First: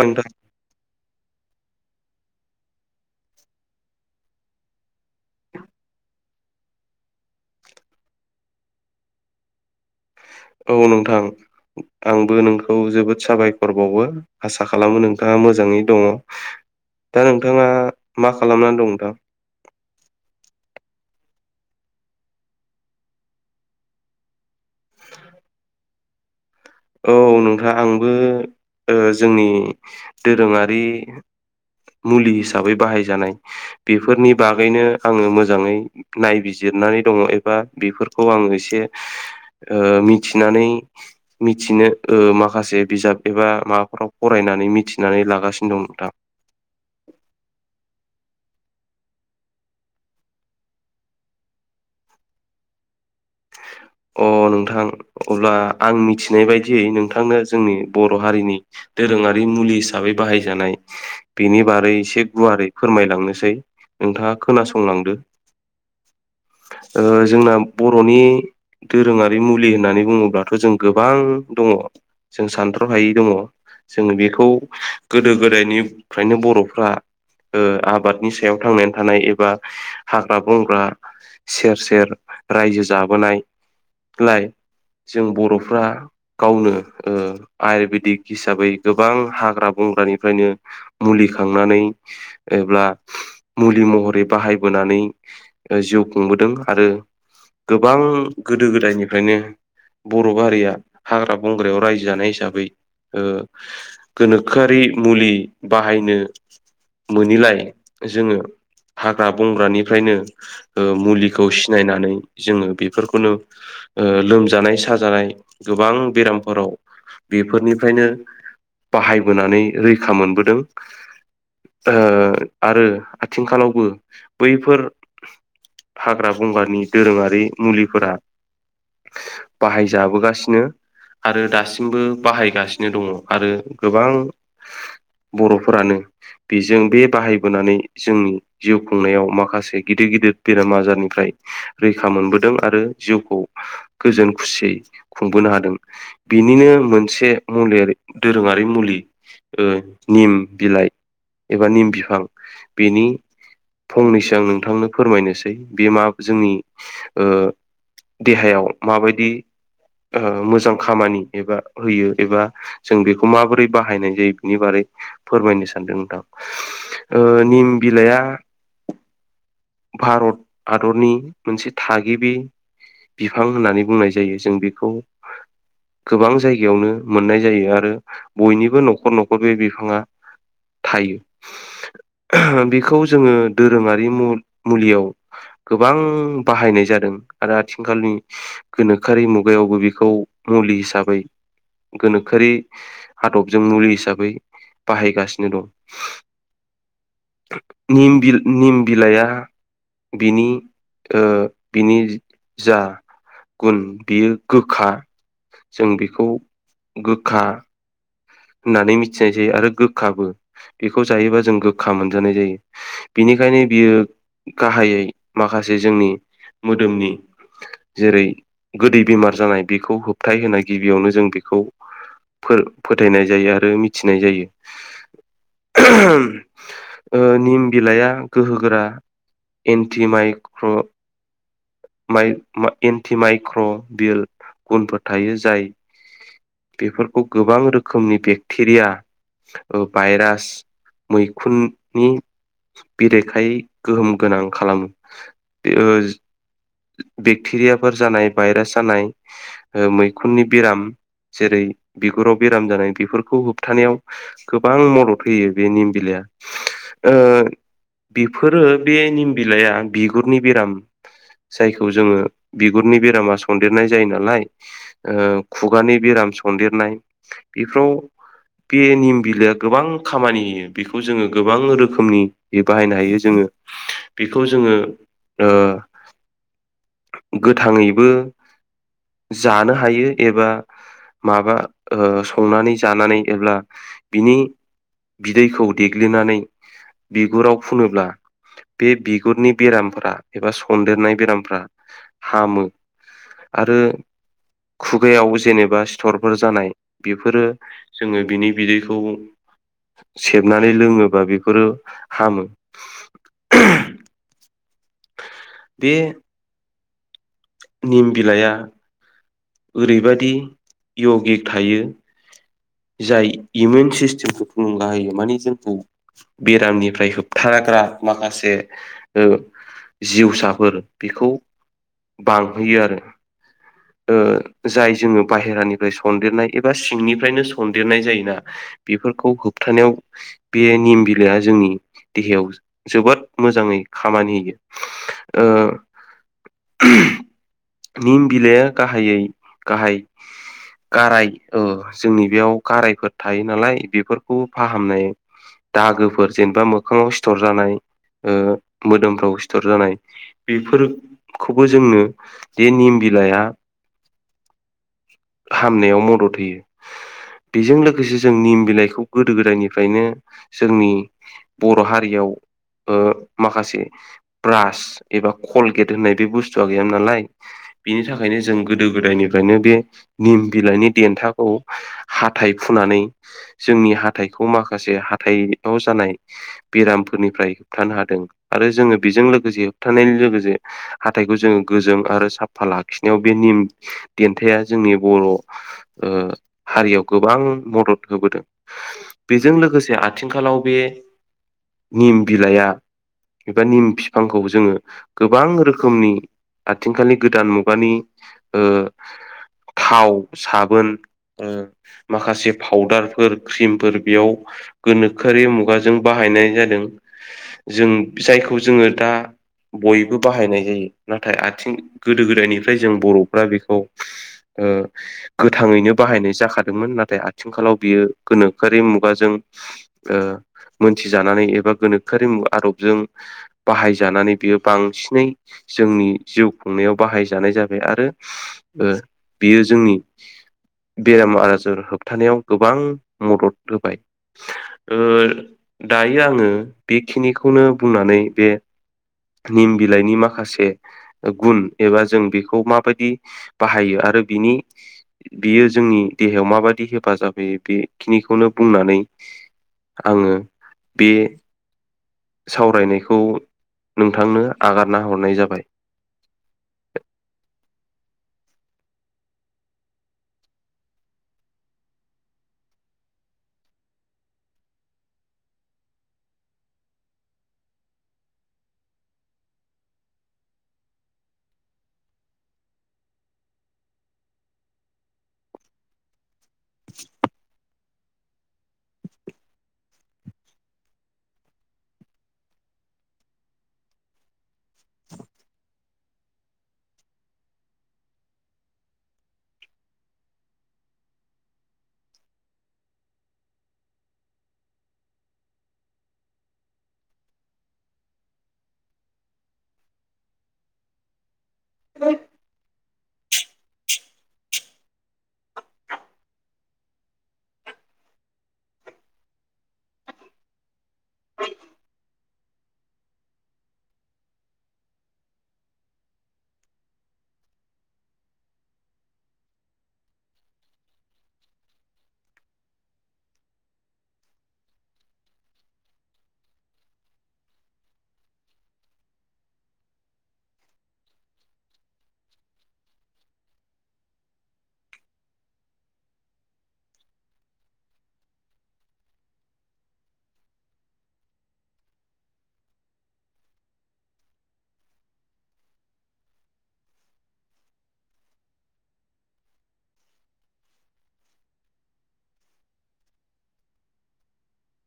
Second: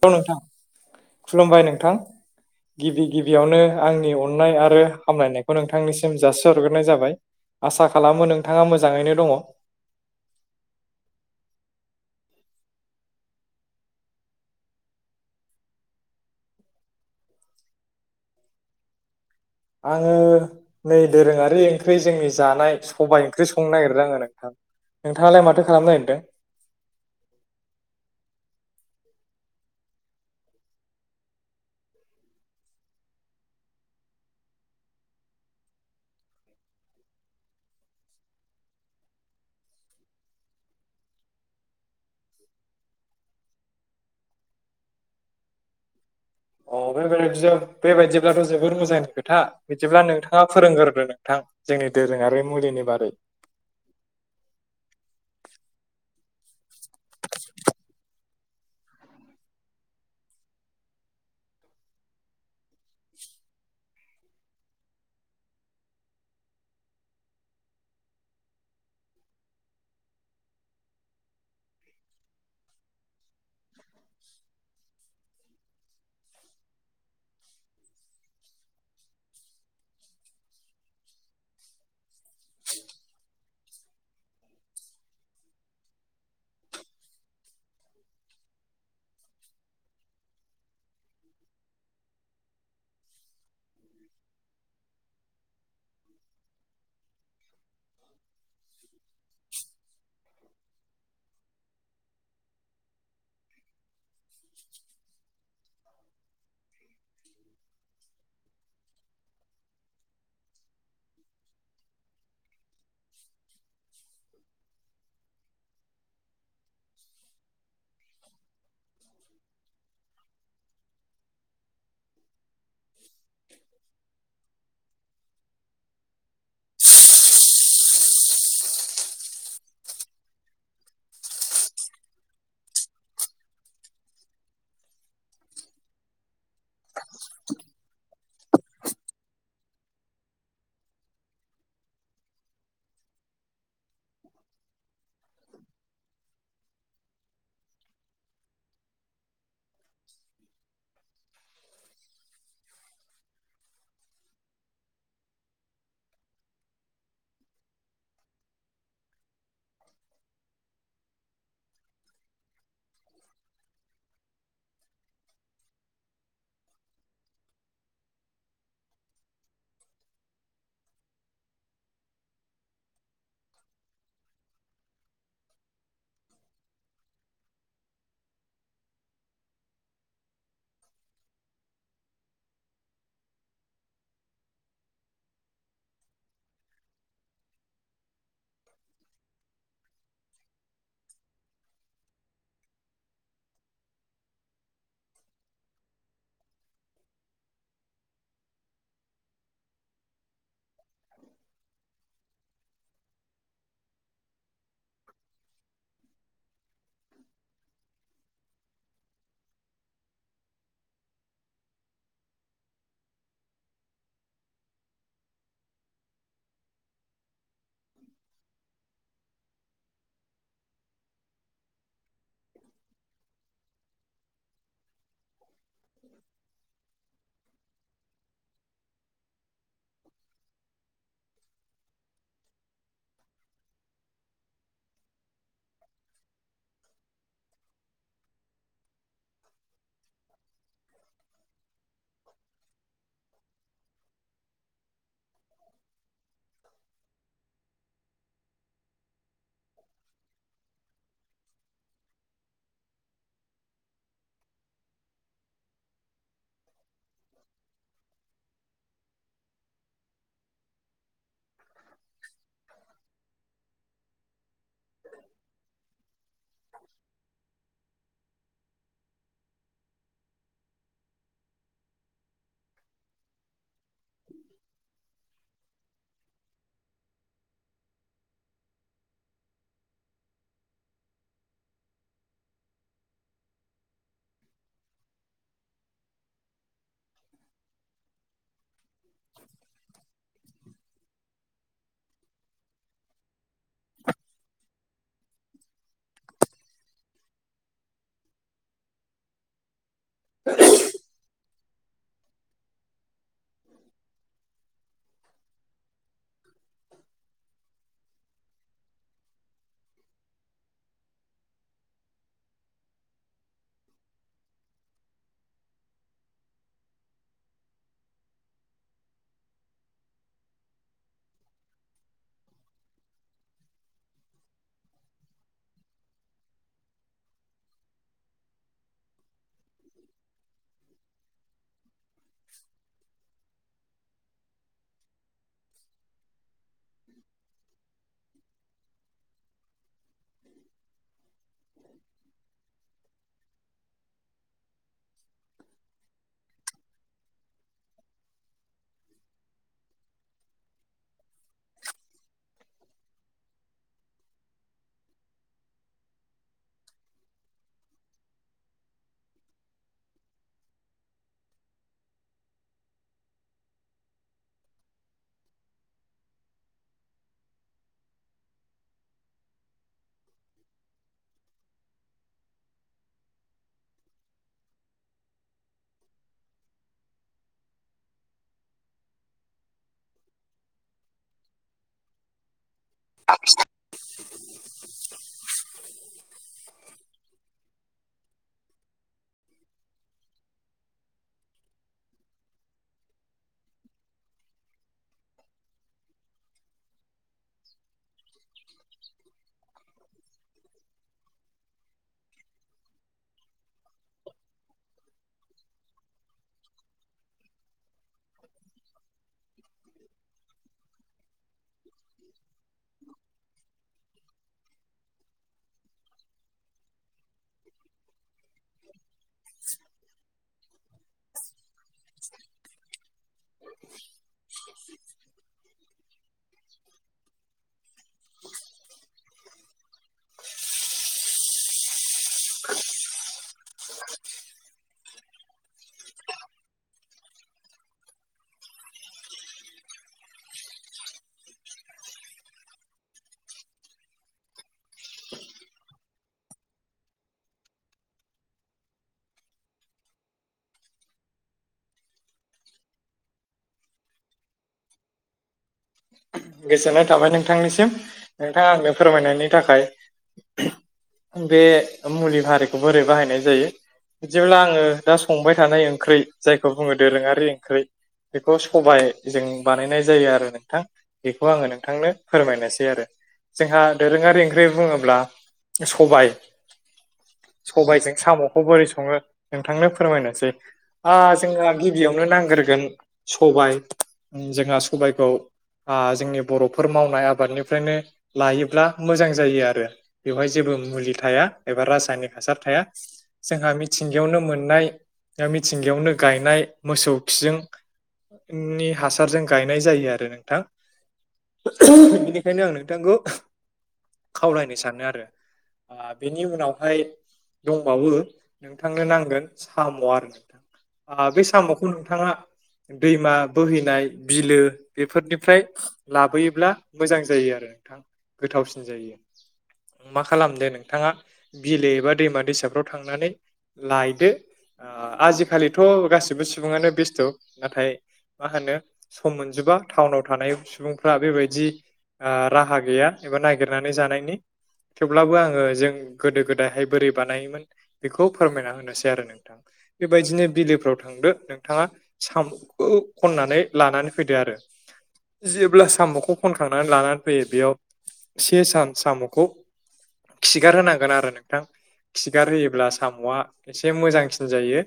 Hello नोंथां खुलुमबाय नोंथां गिबि गिबियावनो आंनि अननाय आरो हामलायनायखौ नोंथांनिसिम जासिहरग्रोनाय जाबाय। आसा खालामो नोंथाङा मोजाङैनो दङ'। औ नोंथां आंबो नोंखौ जोबोद साबायखरबावो आसा खालामो नोंथांङा मोजाङै दङ' दा नोंथाङा मा खालामनानै दं नोंथां आंङो नै दोरोङारि ओंख्रि जोंनि जानाय सबाय ओंख्रि संनो नागिरदों आंङो नोंथां नोंथाङालाय माथो खालामनो नागिरदों औ नोंथां आंबो ओ जोंनि दोरोंङारि मुलि हिसाबै बाहायजानाय बेफोरनि बागैनो आंङो मोजांङै नायबिजिरनानै दङ' एबा बेफोरखौ आंङो एसे ओ मिथिनानै मिथिनो ओ माखासे बिजाब एबा माबाफोराव फरायनानै मिथिनानै लागासिनो दं नोंथां अ बे बेबायदिब्लाथ' जोबोर मोजांनि खोथा बिदिब्ला नोंथाङा फोरोंग्रोदो नोंथां जोंनि दोरोंङारि मुलिनि बागै अ नोंथां अब्ला आं मिथिनाय बायदियै नोंथांनो जोंनि बर' हारिनि दोरोंङारि मुलि हिसाबै बाहायजानाय बेनि बारै एसे गुवारै फोरमायलांनोसै नोंथांङा खोनासंलांदो ओ जोंना बर'नि दोरोंङारि मुलि होननानै बुंङोब्लाथ' जों गोबां दङ' जों सानथ्र' हायै दङ' जों बेखौ गोदो गोदायनिफ्रायनो बर'फ्रा ओ आबादनि सायाव थांनानै थानाय एबा हाग्रा बंग्रा सेर सेर रायजो जाबोनायलाय जों बर'फ्रा गावनो ओ आयुरवेदिक हिसाबै गोबां हाग्रा बंग्रानिफ्रायनो मुलि खांनानै एबा मुलि महरै बाहायबोनानै जिउ खुंबोदों आरो गोबां गोदो गोदायनिफ्रायनो बर' हारिया हाग्रा बंग्रायाव रायजो जानाय हिसाबै ओ गोनोखोआरि मुलि बाहायनो मोनैलाय जोंङो हाग्रा बंग्रानिफ्रायनो मुलिखौ सिनायनानै जोङो बेफोरखौनो ओ लोमजानाय साजानाय गोबां बेरामफोराव बेफोरनिफ्रायनो बाहायबोनानै रैखा मोनबोदों। ओ आरो आथिंखालावबो बैफोर हाग्रा बंग्रा नि दोरोङारि मुलिफोरा बाहायजाबोगासिनो। आरो दासिमबो बाहायगासिनो दङ आरो गोबां बर'फोरानो बेजों बे बाहायबोनानै जोंनि जिउ खुंनायाव माखासे गिदिर गिदिर बेराम आजारनिफ्राय रैखा मोनबोदों आरो जिउखौ गोजोन खुसियै खुंबोनो हादों। बिनिनो मोनसे मुलिया दोरोङारि मुलि ओ निम बिलाइ एबा निम फिफां बेनि फंनैसो आं नोंथांनो फोरमायनोसै बे मा जोंनि ओ देहायाव माबायदि मोजां खामानि एबा होयो एबा जों बेखौ माबोरै बाहायनाय जायो बिनि बागै फोरमायनो सान्दों नोंथां। ओ निम बिलाइआ भारत हादरनि मोनसे थागिबि। बिफां होननानै बुंनाय जायो जों बेखौ गोबां जायगायावनो मोननाय जायो आरो बयनिबो न'खर न'खर बे बिफाङा थायो। बेखौ जोङो दोरोङारि मुलियाव गोबां बाहायनाय जादों आरो आथिंखालनि गोनोखोरि मुगायावबो बेखौ मुलि हिसाबै गोनोखोआरि हदबजों मुलि हिसाबै बाहायगासिनो दं। निम बिल निम बिलाइआ बिनि ओ बिनि जा गुन बेयो गोखा जों बेखौ गोखा होननानै मिथिनाय जायो आरो गोखाबो। बेखौ जायोबा जों गोखा मोनजानाय जायो। बिनिखायनो बियो गाहायै माखासे जोंनि मोदोमनि जेरै गोदै बेमार जानाय बेखौ होबथायो होनाय गिबियावनो जों बेखौ फोथायनाय जायो आरो मिथिनाय जायो। निम बिलाइया गोहोगोरा एन्टि माइक्र' माइ एन्टि माइक्र' बिल गुनफोर थायो जाय बेफोरखौ गोबां रोखोमनि बेक्टेरिया भायरास मैखुननि बिरेखायै गोहोम गोनां खालामो। बेक्टेरियाफोर जानाय भाइरास जानाय मैखुननि बेराम जेरै बिगुराव बेराम जानाय बेफोरखौ होबथानायाव गोबां मदद होयो बे निम बिलाइया। ओ बेफोरो बे निम बिलाइआ बिगुरनि बेराम जायखौ जोङो बिगुरनि बेरामा सन्देरनाय जायो नालाय खुगानि बेराम सन्देरनाय बेफोराव बे निम बिलाइआ गोबां खामानि होयो बेखौ जोङो गोबां रोखोमनि बे बाहायनो हायो जोङो बेखौ जोङो ओ गोथाङैबो जानो हायो एबा माबा ओ संनानै जानानै एब्ला बिनि बिदैखौ देग्लिनानै बिगुराव फुनोब्ला बे बिगुरनि बेरामफोरा एबा सन्देरनाय बेरामफ्रा हामो आरो खुगायाव जेनेबा सिथरफोर जानाय बेफोरो जोङो बिनि बिदैखौ सेबनानै लोङोबा बेफोरो हामो। [inaudible] बे निम बिलाइया ओरैबायदि यगि थायो जाय इमिउन सिस्टेमखौ थुलुंगा होयो माने जोंखौ बेरामनिफ्राय होबथानाग्रा माखासे ओ जिउसाफोर बेखौ बांहोयो आरो। जाय जोङो बाहेरानिफ्राय सनन्देरनाय एबा सिंनिफ्रायनो सनन्देरनाय जायोना। बेफोरखौ होबथानायाव बे निम बिलाइया जोंनि देहायाव जोबोद मोजाङै खामानि होयो ओ निम बिलाइआ गाहायै गाहाय गाराय जोंनि बेयाव गारायफोर थायो नालाय बेफोरखौ फाहामनाय दाहागोफोर जेनेबा मोखाङाव सिथर जानाय ओ मोदोमफ्राव सिथर जानाय बेफोरखौबो जोंनो जे निम बिलाइया हामनायाव मदद होयो। बेजों लोगोसे जों निम बिलाइखौ गोदो गोदायनिफ्रायनो जोंनि बर' हारियाव ओ माखासे ब्रास एबा कलगेट होननाय बे बुस्थुा गैयामोन नालाय बिनि थाखायनो जों गोदो गोदायनिफ्रायनो बे निम बिलाइनि देन्थाखौ हाथथाय फुनानै जोंनि हाथाइखौ माखासे हाथाइाव जानाय बेरामफोरनिफ्राय होबथानो हादों आरो जोङो बेजों लोगोसे होबथानायजों लोगोसे हाथथायखौ जोङो गोजों आरो साफा लाखिनायाव बे निम दन्थाया जोंनि बर' हारियाव गोबां मदद होबोदों। बेजों लोगोसे आथिंखालाव बे निम बिलाइआ एबा निम बिफांखौ जोङो गोबां रोखोमनि आथिंखालनि गोदान मुगानि ओ [inaudible] थाव साबोन ओ माखासे पाउदारफोर क्रिमफोर बेयाव गोनोखोआरि मुगाजों बाहायनाय जादों जों जायखौ जोङो दा बयबो बाहायनाय जायो नाथाय आथिं गोदो गोदायनिफ्राय जों बर' बेखौ ओ गोथाङैनो बाहायनाय जाखादोंमोन नाथाय आ थिंखालाव बियो गोनोखोआरि मुगाजों मोनथिजानानै एबा गोनोखोआरि आदबजों बाहायजानानै बियो बांसिनै जोंनि जिउ खुंनायाव बाहायजानाय जाबाय आरो बेयो जोंनि बेराम आजार होबथानायाव गोबां मदद होबाय। दायो आङो बेखिनिखौनो बुंनानै बे निम बिलाइनि माखासे गुन एबा जों बेखौ मा बे बदि बाहायो आरो बिनि बियो जोंनि देहायाव माबाददि हेफाजाब होयो बेखिनिखौनो बुंनानै आङो बे सावरायनायखौ नोंथांनो आगारना हरनाय जाबाय। गोजोननाय थाबाय नोंथांनिसिम नोंथाङा आंनो फोरमायनायनि थाखाय। आं बे मुलि हारिखौ बोरै बाहायनाय जायो बिदिब्ला आङो दा संबाय थानाय ओंख्रि जायखौ बुङो दोरोङारि ओंख्रि बेखौ सबायजों बानायनाय जायो आरो नोंथां। बेखौ आङो नोंथांनो फोरमायनोसै आरो। जोंहा दोरोङारि ओंख्रि बुङोब्ला सबाय [inaudible] सबायाइजों साम'खौ बोरै सङो नोंथांनो फोरमायनोसै ओ जोंना गिबियावनो नांग्रोगोन सबाय जोंहा सबायाइखौ ओ जोंनि बर'फोर मावनाय आबादनिफ्रायनो लायोब्ला मोजां जायो आरो बेवहाय जेबो मुलि थाया एबा रासायनिक हासार थाया। जोंहा मिथिंगायावनो मोननाय मिथिंगायावनो गायनाय मोसौ फिजोंं नि हासारजों गायनाय जायो आरो नोंथां बेनिखायनो आं नोंथांखौ खावलायनो सानो आरो बेनि उनाव हाय दंबाबो नोंथांनो नांगोन साम' आरो नोंथां। ओ बे साम'खौ नोंथाङा दैमा बोहैनाय बिलो बेफोरनि फ्राय लाबोयोब्ला मोजां जायो आरो नोंथां गोथावसिन जायो। मा खालामदो नोंथाङा बिलो एबा दैमा दैसाफ्राव थांनानै लायदो ओ आजिखालिथ' गासिबो सुबुङानो बेस्थ' नाथाय मा होनो सम मोनजोबा टाउनाव थानाय सुबुंफ्रा बेबायदि ओ राहा गैया एबा नागिरनानै जानायनि थेवब्लाबो आङो जों गोदो गोदायहाय बोरै बानायोमोन बेखौ फोरमायना होनोसै आरो नोंथां। बेबायदिनो बिलोफ्राव थांदो नोंथाङा सामखौ खननानै लानानै फैदो आरो जेब्ला साम'औ खनखांनानै लानानै फैयो बेयाव से सान साम'खौ खिगार होनांगोन आरो नोंथां खिगार होयोब्ला साम'आ एसे मोजांसिन जायो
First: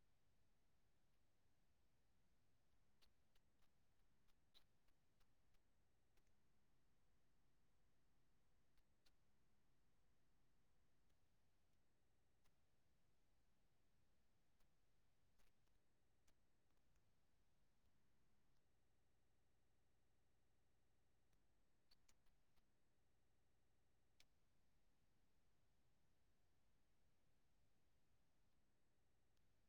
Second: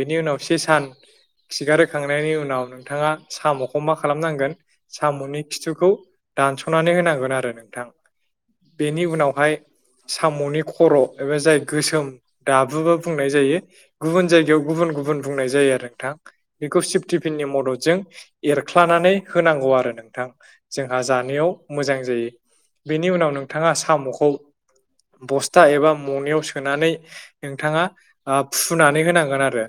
बेनि उनाव से सान खिगारहोखांनायनि उनाव नोंथाङा साम'खौ मा खालामनांग गोन साम'नि खिथुखौ दानस'नानै होनांगोन आरो नोंथां। बेनि उनावहाय साम'नि खर' एबा जाय गोसोम दाबुबो बुंनाय जायो गुबुन जायगायाव गुबुन गुबुन बुंनाय जायो आरो नोंथां बेखौ सिफ्टिफिननि मददजों एरख्लानानै होनांगौ आरो नोंथां जोंहा जानायाव मोजां जायो। बेनि उनाव नोंथाङा साम'खौ बस्था एबा मनाययाव सोनानै नोंथाङा ओ फुनानै होनांगोन आरो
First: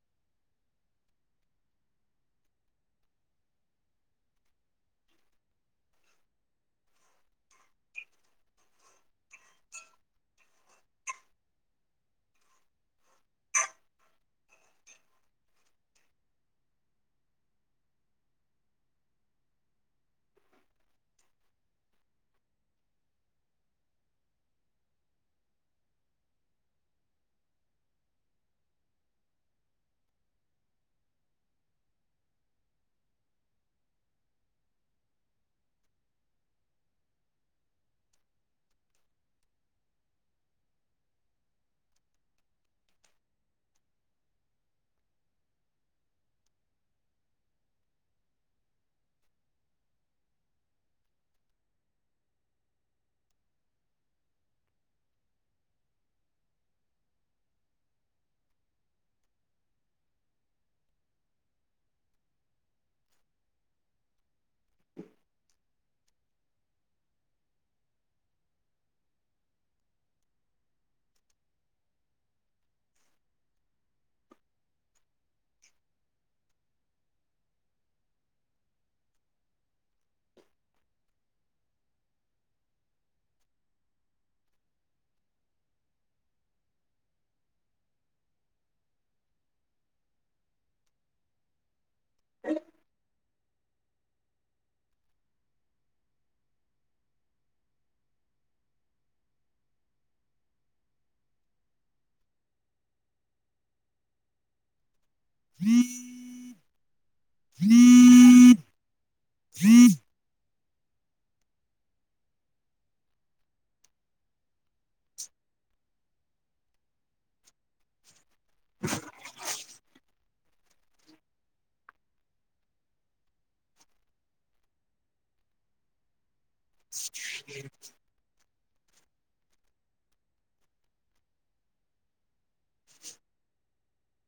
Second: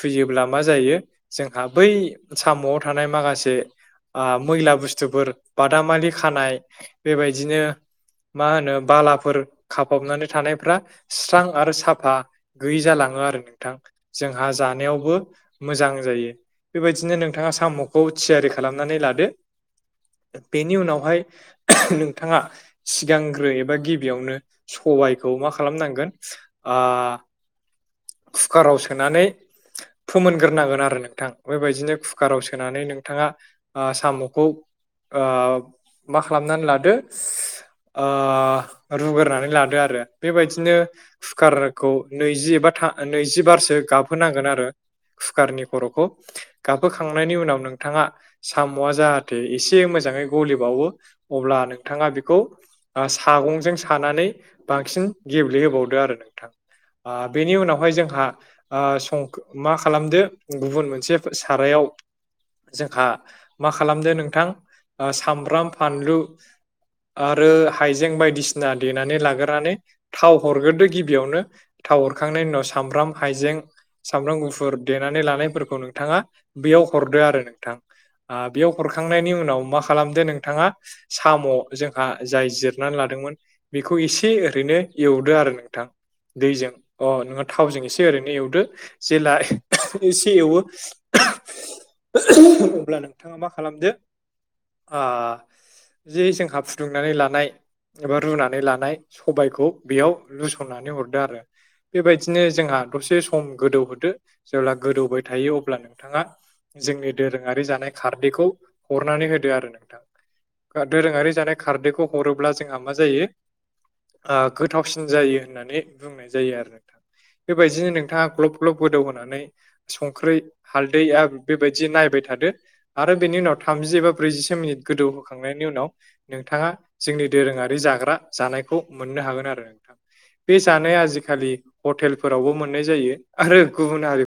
फुयोब्ला मा जायो जोंहा बै साम'आव थानाय माखासे ओ मैला बुस्थुफोर बादामालि खानाय बेबायदिनो मा होनो बालाफोर खाफाबनानै थानायफ्रा सस्रां आरो साफा गैयि जालाङो आरो नोंथां जोंहा जानायावबो मोजां जायो बेबायदिनो नोंथाङा साम'खौ थियारि खालामनानै लादो बेनि उनावहाय नोंथाङा सिगांग्रो एबा गिबियावनो सबायखौ मा खालामनांगोन ओ कुकाराव सोनानै फोमोनग्रोनांगोन आरो नोंथां बेबायदिनो कुकाराव सोनानै नोंथाङा ओ साम'खौ ओ मा खालामनानै लादो ओ रुग्रानै लादो आरो बेबायदिनो कुकारखौ नैजि एबा था नैजिबारसो गाबहोनांगोन आरो कुकारनि खर'खौ गाबहोखांनायनि उनाव नोंथाङा साम'आ जाहाथे एसे मोजाङै गलिबावो अब्ला नोंथाङा बेखौ ओ सागंजों सानानै बांसिन गेब्लेहोबावदो आरो नोंथां बेनि उनावहाय जोंहा ओ सं मा खालामदो गुबुन मोनसे सारायाव जोंहा मा खालामदो नोंथां सामब्राम फानलु आरो हाइजें बायदिसिना देनानै लाग्रानै थाव हरग्रोदो गिबियावनो [inaudible] थाव हरखांनायनि उनाव सामब्राम हाइजें सामब्राम गुफुर देनानै लानायफोरखौ नोंथाङा बेयाव हरदो आरो नोंथां बेयाव हरखांनायनि उनाव मा खालामदो नोंथाङा साम' जोंहा जाय जिरनानै लादोंमोन बेखौ एसे ओरैनो एवदो आरो नोंथां दैजों अ नोङो थावजों एसे ओरैनो एवदो जेला [unintelligible] एसे एवो [unintelligible] अब्ला नोंथाङा मा खालामदो ओ जे जोंहा फुदुंनानै लानाय एबा रुनानै लानाय सबायखौ बेयाव लुसननानै हरदो आरो बेबायदिनो जोंहा दसे सम गोदौहोदो जेब्ला गोदौ होदो थायो अब्ला नोंथाङा जोंनि दोरोङारि जानाय खारदैखौ हरनानै होदो आरो नोंथां दोरोङारि जानाय खारदैखौ हरोब्ला जोंहा मा जायो ओ गोथावसिन जायो होननानै बुंनाय जायो आरो नोंथां। बेबायदिनो नोंथाङा ग्लब ग्लब गोदौ होनानै संख्रि हालदै आरो बेबायदि नायबाय थादो आरो बेनि उनाव थामजि एबा ब्रैजिसे मिनिट गोदौ होखांनायनि उनाव नोंथाङा जोंनि दोरोङारि जाग्रा जानायखौ मोननो हागोन आरो नोंथां बे जानाय आजिखालि हटेलफोरावबो मोननाय जायो आरो गुबुन हारि